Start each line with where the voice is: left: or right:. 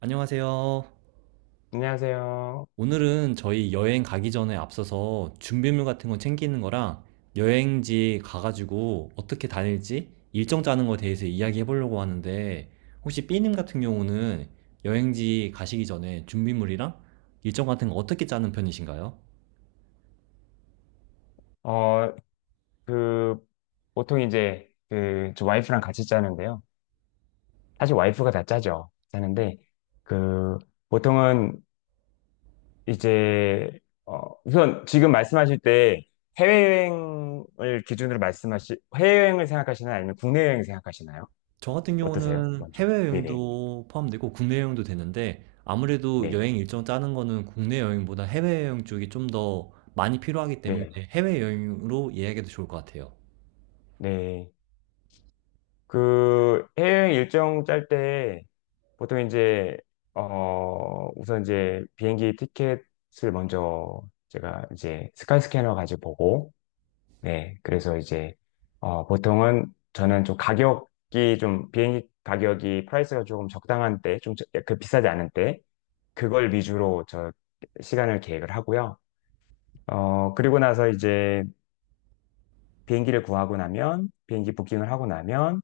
right: 안녕하세요.
left: 안녕하세요.
right: 오늘은 저희 여행 가기 전에 앞서서 준비물 같은 거 챙기는 거랑 여행지 가가지고 어떻게 다닐지 일정 짜는 거에 대해서 이야기해 보려고 하는데, 혹시 B님 같은 경우는 여행지 가시기 전에 준비물이랑 일정 같은 거 어떻게 짜는 편이신가요?
left: 어, 그, 보통 이제, 저 와이프랑 같이 짜는데요. 사실 와이프가 다 짜죠. 짜는데, 그, 보통은 이제, 우선 지금 말씀하실 때 해외여행을 기준으로 해외여행을 생각하시나요? 아니면 국내 여행 생각하시나요?
right: 저 같은
left: 어떠세요?
right: 경우는
left: 먼저. 네네.
right: 해외여행도 포함되고 국내 여행도 되는데, 아무래도
left: 네.
right: 여행 일정 짜는 거는 국내 여행보다 해외여행 쪽이 좀 더 많이 필요하기 때문에
left: 네.
right: 해외여행으로 예약해도 좋을 것 같아요.
left: 네. 그 해외여행 일정 짤 때 보통 이제 우선 이제 비행기 티켓을 먼저 제가 이제 스카이스캐너 가지고 보고 네, 그래서 이제 보통은 저는 좀 가격이 좀 비행기 가격이 프라이스가 조금 적당한 때 좀 그 비싸지 않은 때 그걸 위주로 시간을 계획을 하고요. 그리고 나서 이제 비행기 부킹을 하고 나면,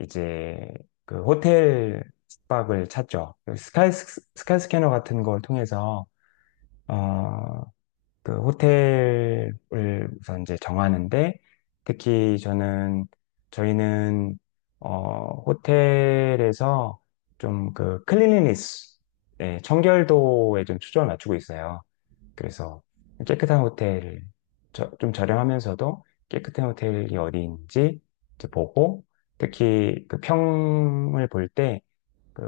left: 이제 그 호텔 숙박을 찾죠. 스카이 스캐너 같은 걸 통해서 어, 그 호텔을 우선 이제 정하는데 특히 저는 저희는 호텔에서 좀 그 클린리니스, 네, 청결도에 좀 초점을 맞추고 있어요. 그래서 깨끗한 호텔, 좀 저렴하면서도 깨끗한 호텔이 어디인지 이제 보고, 특히 그 평을 볼 때, 그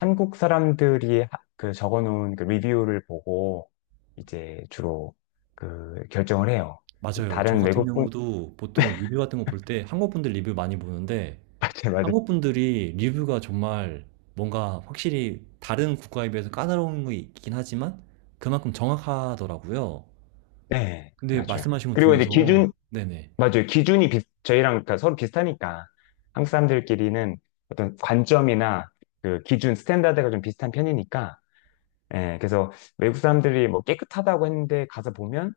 left: 한국 사람들이 그 적어놓은 그 리뷰를 보고 이제 주로 그 결정을 해요.
right: 맞아요. 저
left: 다른
right: 같은
left: 외국 분,
right: 경우도 보통 리뷰 같은 거 볼 때 한국 분들 리뷰 많이 보는데,
left: 맞아요, 맞아요.
right: 한국 분들이 리뷰가 정말 뭔가 확실히 다른 국가에 비해서 까다로운 거 있긴 하지만 그만큼 정확하더라고요.
left: 네,
right: 근데
left: 맞아요.
right: 말씀하신 것
left: 그리고 이제
right: 중에서, 네네.
left: 맞아요. 기준이 저희랑 그러니까 서로 비슷하니까 한국 사람들끼리는 어떤 관점이나 그 기준, 스탠다드가 좀 비슷한 편이니까 예, 그래서 외국 사람들이 뭐 깨끗하다고 했는데 가서 보면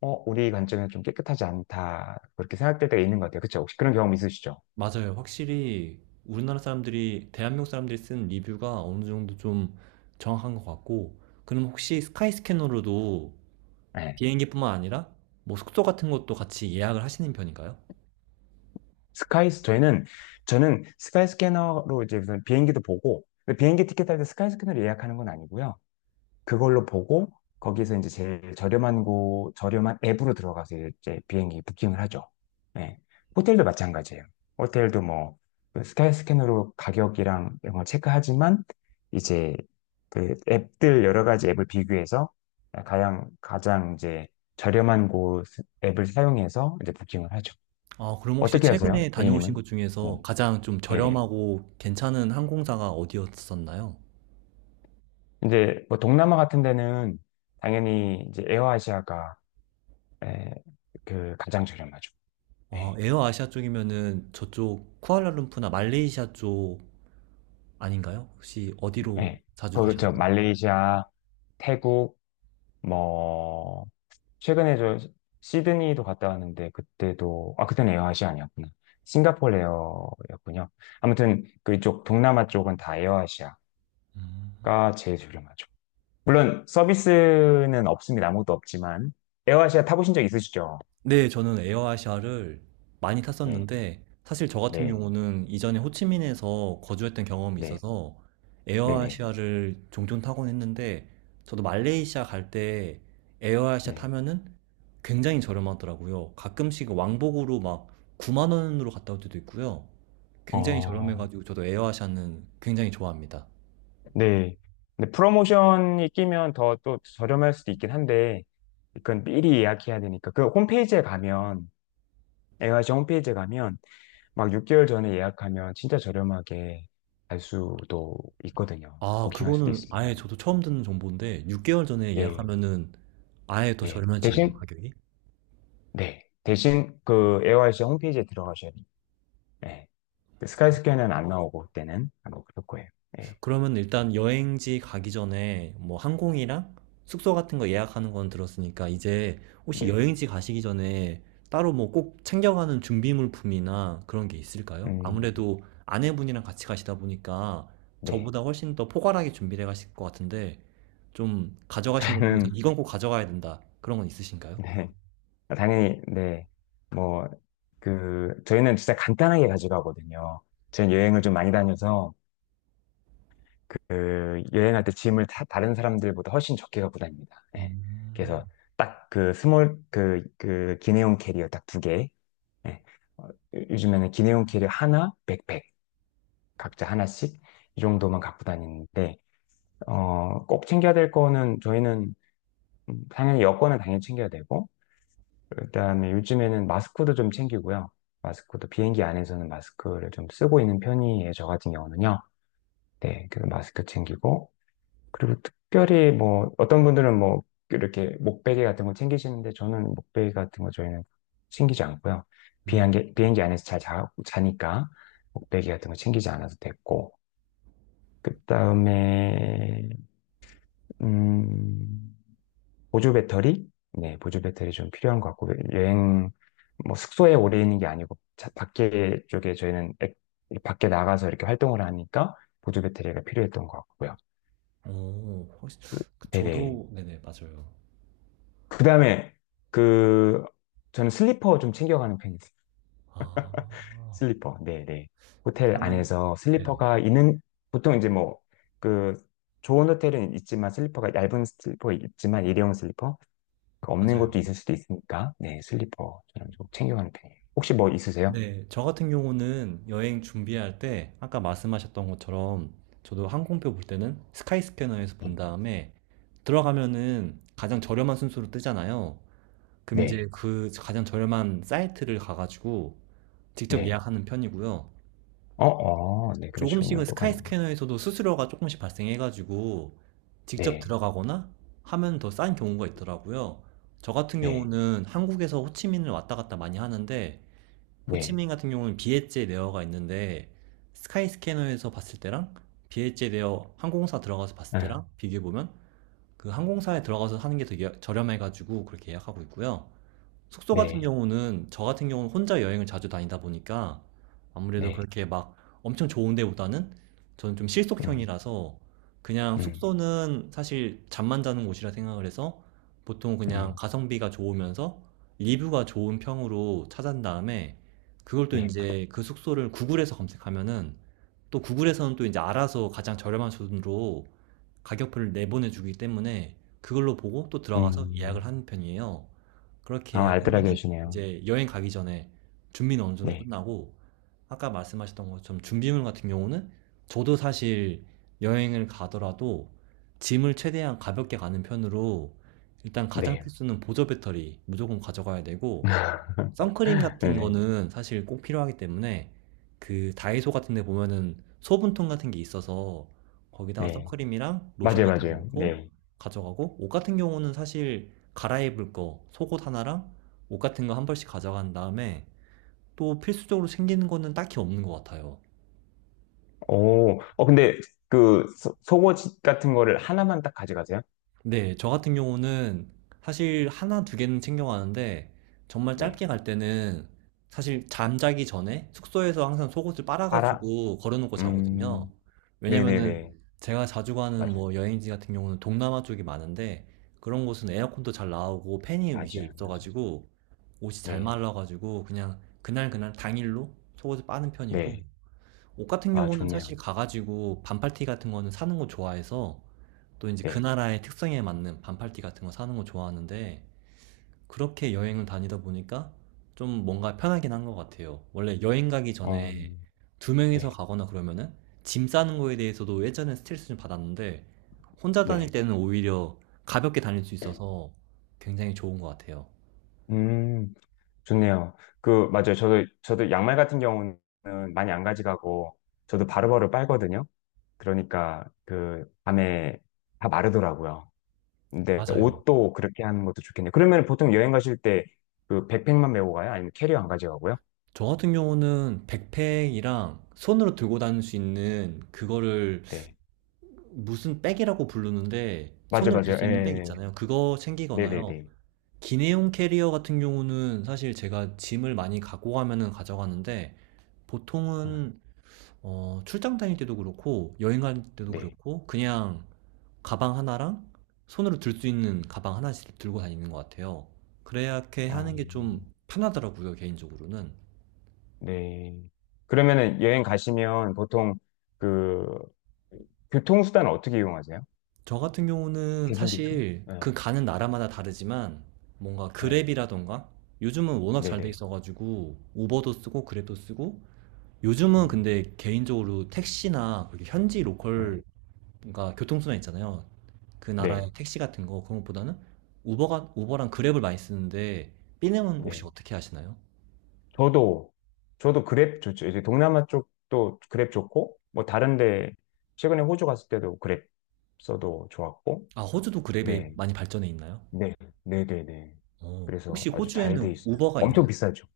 left: 우리 관점에서 좀 깨끗하지 않다. 그렇게 생각될 때가 있는 것 같아요. 그렇죠? 혹시 그런 경험 있으시죠?
right: 맞아요. 확실히 우리나라 사람들이, 대한민국 사람들이 쓴 리뷰가 어느 정도 좀 정확한 것 같고. 그럼 혹시 스카이 스캐너로도
left: 예.
right: 비행기뿐만 아니라 뭐 숙소 같은 것도 같이 예약을 하시는 편인가요?
left: 스카이스 저희는 저는 스카이 스캐너로 이제 무슨 비행기도 보고 근데 비행기 티켓 할 때 스카이 스캐너로 예약하는 건 아니고요. 그걸로 보고 거기서 이제 제일 저렴한 곳, 저렴한 앱으로 들어가서 이제 비행기 부킹을 하죠. 네. 호텔도 마찬가지예요. 호텔도 뭐그 스카이 스캐너로 가격이랑 이런 걸 체크하지만 이제 그 앱들 여러 가지 앱을 비교해서 가장 이제 저렴한 곳 앱을 사용해서 이제 부킹을 하죠.
right: 아, 그럼 혹시
left: 어떻게 하세요?
right: 최근에 다녀오신 곳
left: A님은? 네.
right: 중에서 가장 좀
left: 네네.
right: 저렴하고 괜찮은 항공사가 어디였었나요?
left: 이제 뭐 동남아 같은 데는 당연히 이제 에어아시아가 예, 그 가장 저렴하죠.
right: 아,
left: 예,
right: 에어아시아 쪽이면은 저쪽 쿠알라룸푸나 말레이시아 쪽 아닌가요? 혹시 어디로
left: 예.
right: 자주
left: 그저
right: 가셨나요?
left: 말레이시아, 태국, 뭐 최근에 시드니도 갔다 왔는데 그때도 아 그때는 에어아시아 아니었구나. 싱가포르 에어였군요. 아무튼 그쪽 동남아 쪽은 다 에어아시아가
right: 음.
left: 제일 저렴하죠. 물론 서비스는 없습니다. 아무것도 없지만 에어아시아 타보신 적 있으시죠?
right: 네, 저는 에어아시아를 많이
left: 네,
right: 탔었는데, 사실 저 같은
left: 네,
right: 경우는 이전에 호치민에서 거주했던 경험이
left: 네,
right: 있어서
left: 네, 네,
right: 에어아시아를 종종 타곤 했는데, 저도 말레이시아 갈 때 에어아시아
left: 네.
right: 타면은 굉장히 저렴하더라고요. 가끔씩 왕복으로 막 9만 원으로 갔다 올 때도 있고요. 굉장히
left: 어,
right: 저렴해가지고 저도 에어아시아는 굉장히 좋아합니다.
left: 네. 근데 프로모션이 끼면 더 또 저렴할 수도 있긴 한데, 그건 미리 예약해야 되니까. A y 시 홈페이지에 가면, 막 6개월 전에 예약하면 진짜 저렴하게 갈 수도 있거든요.
right: 아,
left: 부킹할 수도
right: 그거는 아예
left: 있습니다.
right: 저도 처음 듣는 정보인데, 6개월 전에
left: 네.
right: 예약하면은 아예 더
left: 네.
right: 저렴해지나요,
left: 대신,
right: 가격이?
left: 네. 대신 그 a y 시 홈페이지에 들어가셔야 돼요. 네. 그 스카이스어는안 나오고, 그때는. 아마 그럴 거예요. 네.
right: 그러면 일단 여행지 가기 전에 뭐 항공이랑 숙소 같은 거 예약하는 건 들었으니까, 이제 혹시
left: 네.
right: 여행지 가시기 전에 따로 뭐 꼭 챙겨가는 준비물품이나 그런 게 있을까요?
left: 음,
right: 아무래도 아내분이랑 같이 가시다 보니까
left: 네.
right: 저보다 훨씬 더 포괄하게 준비를 해 가실 것 같은데, 좀 가져가시는 것 중에서
left: 저는,
right: 이건 꼭 가져가야 된다, 그런 건 있으신가요?
left: 네. 아, 당연히, 네. 뭐, 저희는 진짜 간단하게 가져가거든요. 저희는 여행을 좀 많이 다녀서, 여행할 때 짐을 다른 사람들보다 훨씬 적게 갖고 다닙니다. 예.
right: 음.
left: 그래서 딱 기내용 캐리어 딱 두 개. 예. 어, 요- 요즘에는 기내용 캐리어 하나, 백팩, 각자 하나씩, 이 정도만 갖고 다니는데, 꼭 챙겨야 될 거는 저희는 당연히 여권은 당연히 챙겨야 되고, 그다음에 요즘에는 마스크도 좀 챙기고요. 마스크도 비행기 안에서는 마스크를 좀 쓰고 있는 편이에요. 저 같은 경우는요. 네, 그 마스크 챙기고 그리고 특별히 뭐 어떤 분들은 뭐 이렇게 목베개 같은 거 챙기시는데 저는 목베개 같은 거 저희는 챙기지 않고요.
right: 음.
left: 비행기 안에서 잘 자니까 목베개 같은 거 챙기지 않아도 됐고 그다음에 음 보조 배터리? 네, 보조 배터리 좀 필요한 것 같고, 뭐 숙소에 오래 있는 게 아니고, 자- 밖에 쪽에 저희는 액- 밖에 나가서 이렇게 활동을 하니까 보조 배터리가 필요했던 것 같고요.
right: 오, 혹시 그
left: 네네.
right: 저도. 네네, 맞아요.
left: 그 다음에, 그, 저는 슬리퍼 좀 챙겨가는 편이에요.
right: 아.
left: 슬리퍼, 네네. 호텔
right: 그렇다면,
left: 안에서
right: 네,
left: 슬리퍼가 있는, 보통 이제 뭐, 그, 좋은 호텔은 있지만 슬리퍼가 얇은 슬리퍼 있지만 일회용 슬리퍼 그 없는
right: 맞아요.
left: 것도 있을 수도 있으니까, 네, 슬리퍼 저는 좀 챙겨가는 편이에요. 혹시 뭐 있으세요?
right: 네. 저 같은 경우는 여행 준비할 때 아까 말씀하셨던 것처럼 저도 항공표 볼 때는 스카이스캐너에서 본
left: 네,
right: 다음에 들어가면은 가장 저렴한 순서로 뜨잖아요. 그럼
left: 네,
right: 이제 그 가장 저렴한 사이트를 가가지고 직접
left: 네.
right: 예약하는 편이고요.
left: 네, 그러시군요.
right: 조금씩은
left: 똑같네요.
right: 스카이스캐너에서도 수수료가 조금씩 발생해가지고 직접
left: 네,
right: 들어가거나 하면 더 싼 경우가 있더라고요. 저 같은
left: 네,
right: 경우는 한국에서 호치민을 왔다 갔다 많이 하는데,
left: 네,
right: 호치민 같은 경우는 비엣제 레어가 있는데, 스카이스캐너에서 봤을 때랑 비엣제 레어 항공사 들어가서 봤을
left: 아,
right: 때랑 비교해보면 그 항공사에 들어가서 하는 게 되게 저렴해가지고 그렇게 예약하고 있고요. 숙소 같은
left: 네,
right: 경우는, 저 같은 경우는 혼자 여행을 자주 다니다 보니까 아무래도
left: 네,
right: 그렇게 막 엄청 좋은 데보다는, 저는 좀
left: 음,
right: 실속형이라서 그냥
left: 음,
right: 숙소는 사실 잠만 자는 곳이라 생각을 해서 보통 그냥
left: 음,
right: 가성비가 좋으면서 리뷰가 좋은 평으로 찾은 다음에 그걸 또
left: 네,
right: 이제 그 숙소를 구글에서 검색하면은 또 구글에서는 또 이제 알아서 가장 저렴한 돈으로 가격표를 내보내주기 때문에 그걸로 보고 또 들어가서 예약을
left: 음,
right: 하는 편이에요. 그렇게
left: 아,
right: 예약을
left: 알뜰하게
right: 하면은
left: 하시네요.
right: 이제 여행 가기 전에 준비는 어느 정도
left: 네,
right: 끝나고, 아까 말씀하셨던 것처럼 준비물 같은 경우는 저도 사실 여행을 가더라도 짐을 최대한 가볍게 가는 편으로, 일단 가장
left: 네.
right: 필수는 보조 배터리 무조건 가져가야 되고, 선크림 같은
left: 네네.
right: 거는 사실 꼭 필요하기 때문에 그 다이소 같은 데 보면은 소분통 같은 게 있어서 거기다가
left: 네.
right: 선크림이랑 로션
left: 맞아요,
right: 같은 거
left: 맞아요.
right: 넣고
left: 네.
right: 가져가고, 옷 같은 경우는 사실 갈아입을 거 속옷 하나랑 옷 같은 거 한 벌씩 가져간 다음에 또 필수적으로 챙기는 거는 딱히 없는 것 같아요.
left: 오, 근데 속옷 같은 거를 하나만 딱 가져가세요?
right: 네, 저 같은 경우는 사실 하나, 두 개는 챙겨가는데 정말
left: 네.
right: 짧게 갈 때는 사실 잠자기 전에 숙소에서 항상 속옷을
left: 알아?
right: 빨아가지고 걸어놓고 자거든요.
left: 음,
right: 왜냐면은
left: 네네네.
right: 제가 자주 가는
left: 맞아요.
right: 뭐 여행지 같은 경우는 동남아 쪽이 많은데, 그런 곳은 에어컨도 잘 나오고 팬이 위에
left: 맞아요, 맞아요.
right: 있어가지고 옷이 잘
left: 네,
right: 말라가지고 그냥 그날 그날 당일로 속옷을 빠는 편이고,
left: 네.
right: 옷 같은
left: 아,
right: 경우는 사실
left: 좋네요.
right: 가가지고 반팔티 같은 거는 사는 거 좋아해서 또 이제 그
left: 네.
right: 나라의 특성에 맞는 반팔티 같은 거 사는 거 좋아하는데, 그렇게 여행을 다니다 보니까 좀 뭔가 편하긴 한 것 같아요. 원래 여행 가기
left: 어,
right: 전에 두 명이서
left: 네,
right: 가거나 그러면은 짐 싸는 거에 대해서도 예전에 스트레스 좀 받았는데 혼자 다닐
left: 네.
right: 때는 오히려 가볍게 다닐 수 있어서 굉장히 좋은 것 같아요.
left: 음, 좋네요. 맞아요. 저도 양말 같은 경우는 많이 안 가져가고, 저도 바로바로 빨거든요. 그러니까, 밤에 다 마르더라고요. 근데
right: 맞아요.
left: 옷도 그렇게 하는 것도 좋겠네요. 그러면 보통 여행 가실 때, 백팩만 메고 가요? 아니면 캐리어 안 가져가고요?
right: 저 같은 경우는 백팩이랑 손으로 들고 다닐 수 있는 그거를
left: 네.
right: 무슨 백이라고 부르는데,
left: 맞아요,
right: 손으로 들
left: 맞아요.
right: 수 있는 백
left: 예,
right: 있잖아요. 그거
left: 네, 네,
right: 챙기거나요.
left: 네.
right: 기내용 캐리어 같은 경우는 사실 제가 짐을 많이 갖고 가면은 가져가는데,
left: 아,
right: 보통은 출장 다닐 때도 그렇고 여행 갈 때도
left: 네.
right: 그렇고 그냥 가방 하나랑 손으로 들 수 있는 가방 하나씩 들고 다니는 것 같아요. 그래야 이렇게
left: 어,
right: 하는 게 좀 편하더라고요, 개인적으로는.
left: 네. 그러면은 여행 가시면 보통 그 교통수단 어떻게 이용하세요?
right: 저 같은 경우는
left: 대중교통?
right: 사실
left: 네.
right: 그 가는 나라마다 다르지만 뭔가
left: 네.
right: 그랩이라던가, 요즘은 워낙 잘 돼
left: 네네.
right: 있어가지고 우버도 쓰고 그랩도 쓰고. 요즘은
left: 음,
right: 근데 개인적으로 택시나 그렇게 현지
left: 네.
right: 로컬, 그러니까 교통수단 있잖아요. 그 나라의
left: 네.
right: 택시 같은 거, 그런 것보다는 우버가 우버랑 그랩을 많이 쓰는데, 삐님은 혹시
left: 네.
right: 어떻게 하시나요?
left: 저도, 저도 그랩 좋죠. 이제 동남아 쪽도 그랩 좋고, 뭐 다른데, 최근에 호주 갔을 때도 그랩 써도 좋았고,
right: 아, 호주도 그랩이
left: 네.
right: 많이 발전해 있나요?
left: 네. 네네네.
right: 어, 혹시
left: 그래서 아주 잘 돼
right: 호주에는
left: 있어요.
right: 우버가
left: 엄청
right: 있나요?
left: 비싸죠.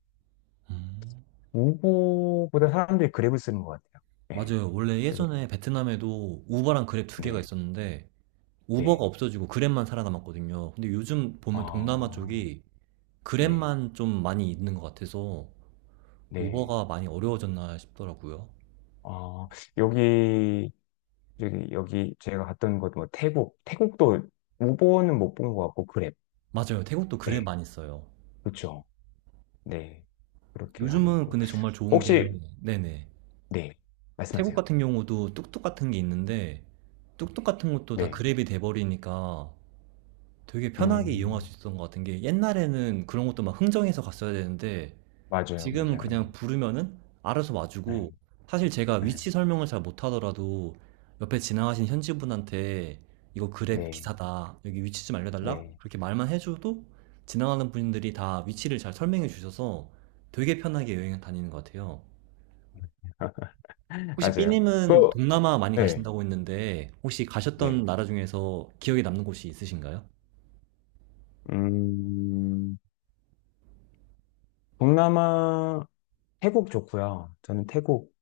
right: 음,
left: 우버보다 사람들이 그랩을 쓰는 것 같아요. 네.
right: 맞아요. 원래
left: 그래서,
right: 예전에 베트남에도 우버랑 그랩 두 개가
left: 네.
right: 있었는데
left: 네.
right: 우버가 없어지고 그랩만 살아남았거든요. 근데 요즘 보면 동남아
left: 아,
right: 쪽이
left: 네,
right: 그랩만 좀 많이 있는 것 같아서
left: 네.
right: 우버가 많이 어려워졌나 싶더라고요.
left: 아, 여기, 여기 제가 갔던 곳, 뭐, 태국. 태국도 우버는 못 본 것 같고, 그랩.
right: 맞아요. 태국도 그랩
left: 네,
right: 많이 써요.
left: 그렇죠. 네. 그렇게 하고
right: 요즘은
left: 있고요.
right: 근데 정말 좋은 게,
left: 혹시,
right: 네네.
left: 네,
right: 태국
left: 말씀하세요.
right: 같은 경우도 뚝뚝 같은 게 있는데, 뚝뚝 같은 것도 다
left: 네.
right: 그랩이 돼버리니까 되게 편하게 이용할
left: 음,
right: 수 있었던 것 같은 게, 옛날에는 그런 것도 막 흥정해서 갔어야 되는데,
left: 맞아요,
right: 지금
left: 맞아요.
right: 그냥 부르면은 알아서
left: 네,
right: 와주고, 사실 제가
left: 네,
right: 위치 설명을 잘 못하더라도 옆에 지나가신 현지 분한테 이거 그랩
left: 네.
right: 기사다, 여기 위치 좀 알려달라,
left: 네.
right: 그렇게 말만 해줘도 지나가는 분들이 다 위치를 잘 설명해 주셔서 되게 편하게 여행 다니는 것 같아요. 혹시
left: 맞아요. 그,
right: 삐님은 동남아 많이
left: 네,
right: 가신다고 했는데 혹시
left: 네.
right: 가셨던 나라 중에서 기억에 남는 곳이 있으신가요?
left: 음, 동남아, 태국 좋고요. 저는 태국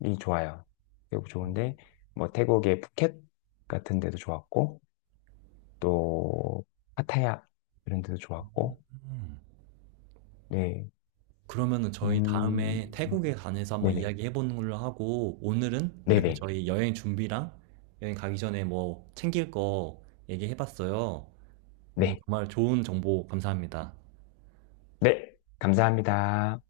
left: 이 좋아요. 태국 좋은데 뭐 태국의 푸켓 같은 데도 좋았고 또 파타야 이런 데도 좋았고
right: 음.
left: 네.
right: 그러면은 저희 다음에
left: 음.
right: 태국에 관해서 한번
left: 네네.
right: 이야기해 보는 걸로 하고, 오늘은 이렇게
left: 네네.
right: 저희 여행 준비랑 여행 가기 전에 뭐 챙길 거 얘기해 봤어요. 오늘
left: 네.
right: 정말 좋은 정보 감사합니다.
left: 네. 감사합니다.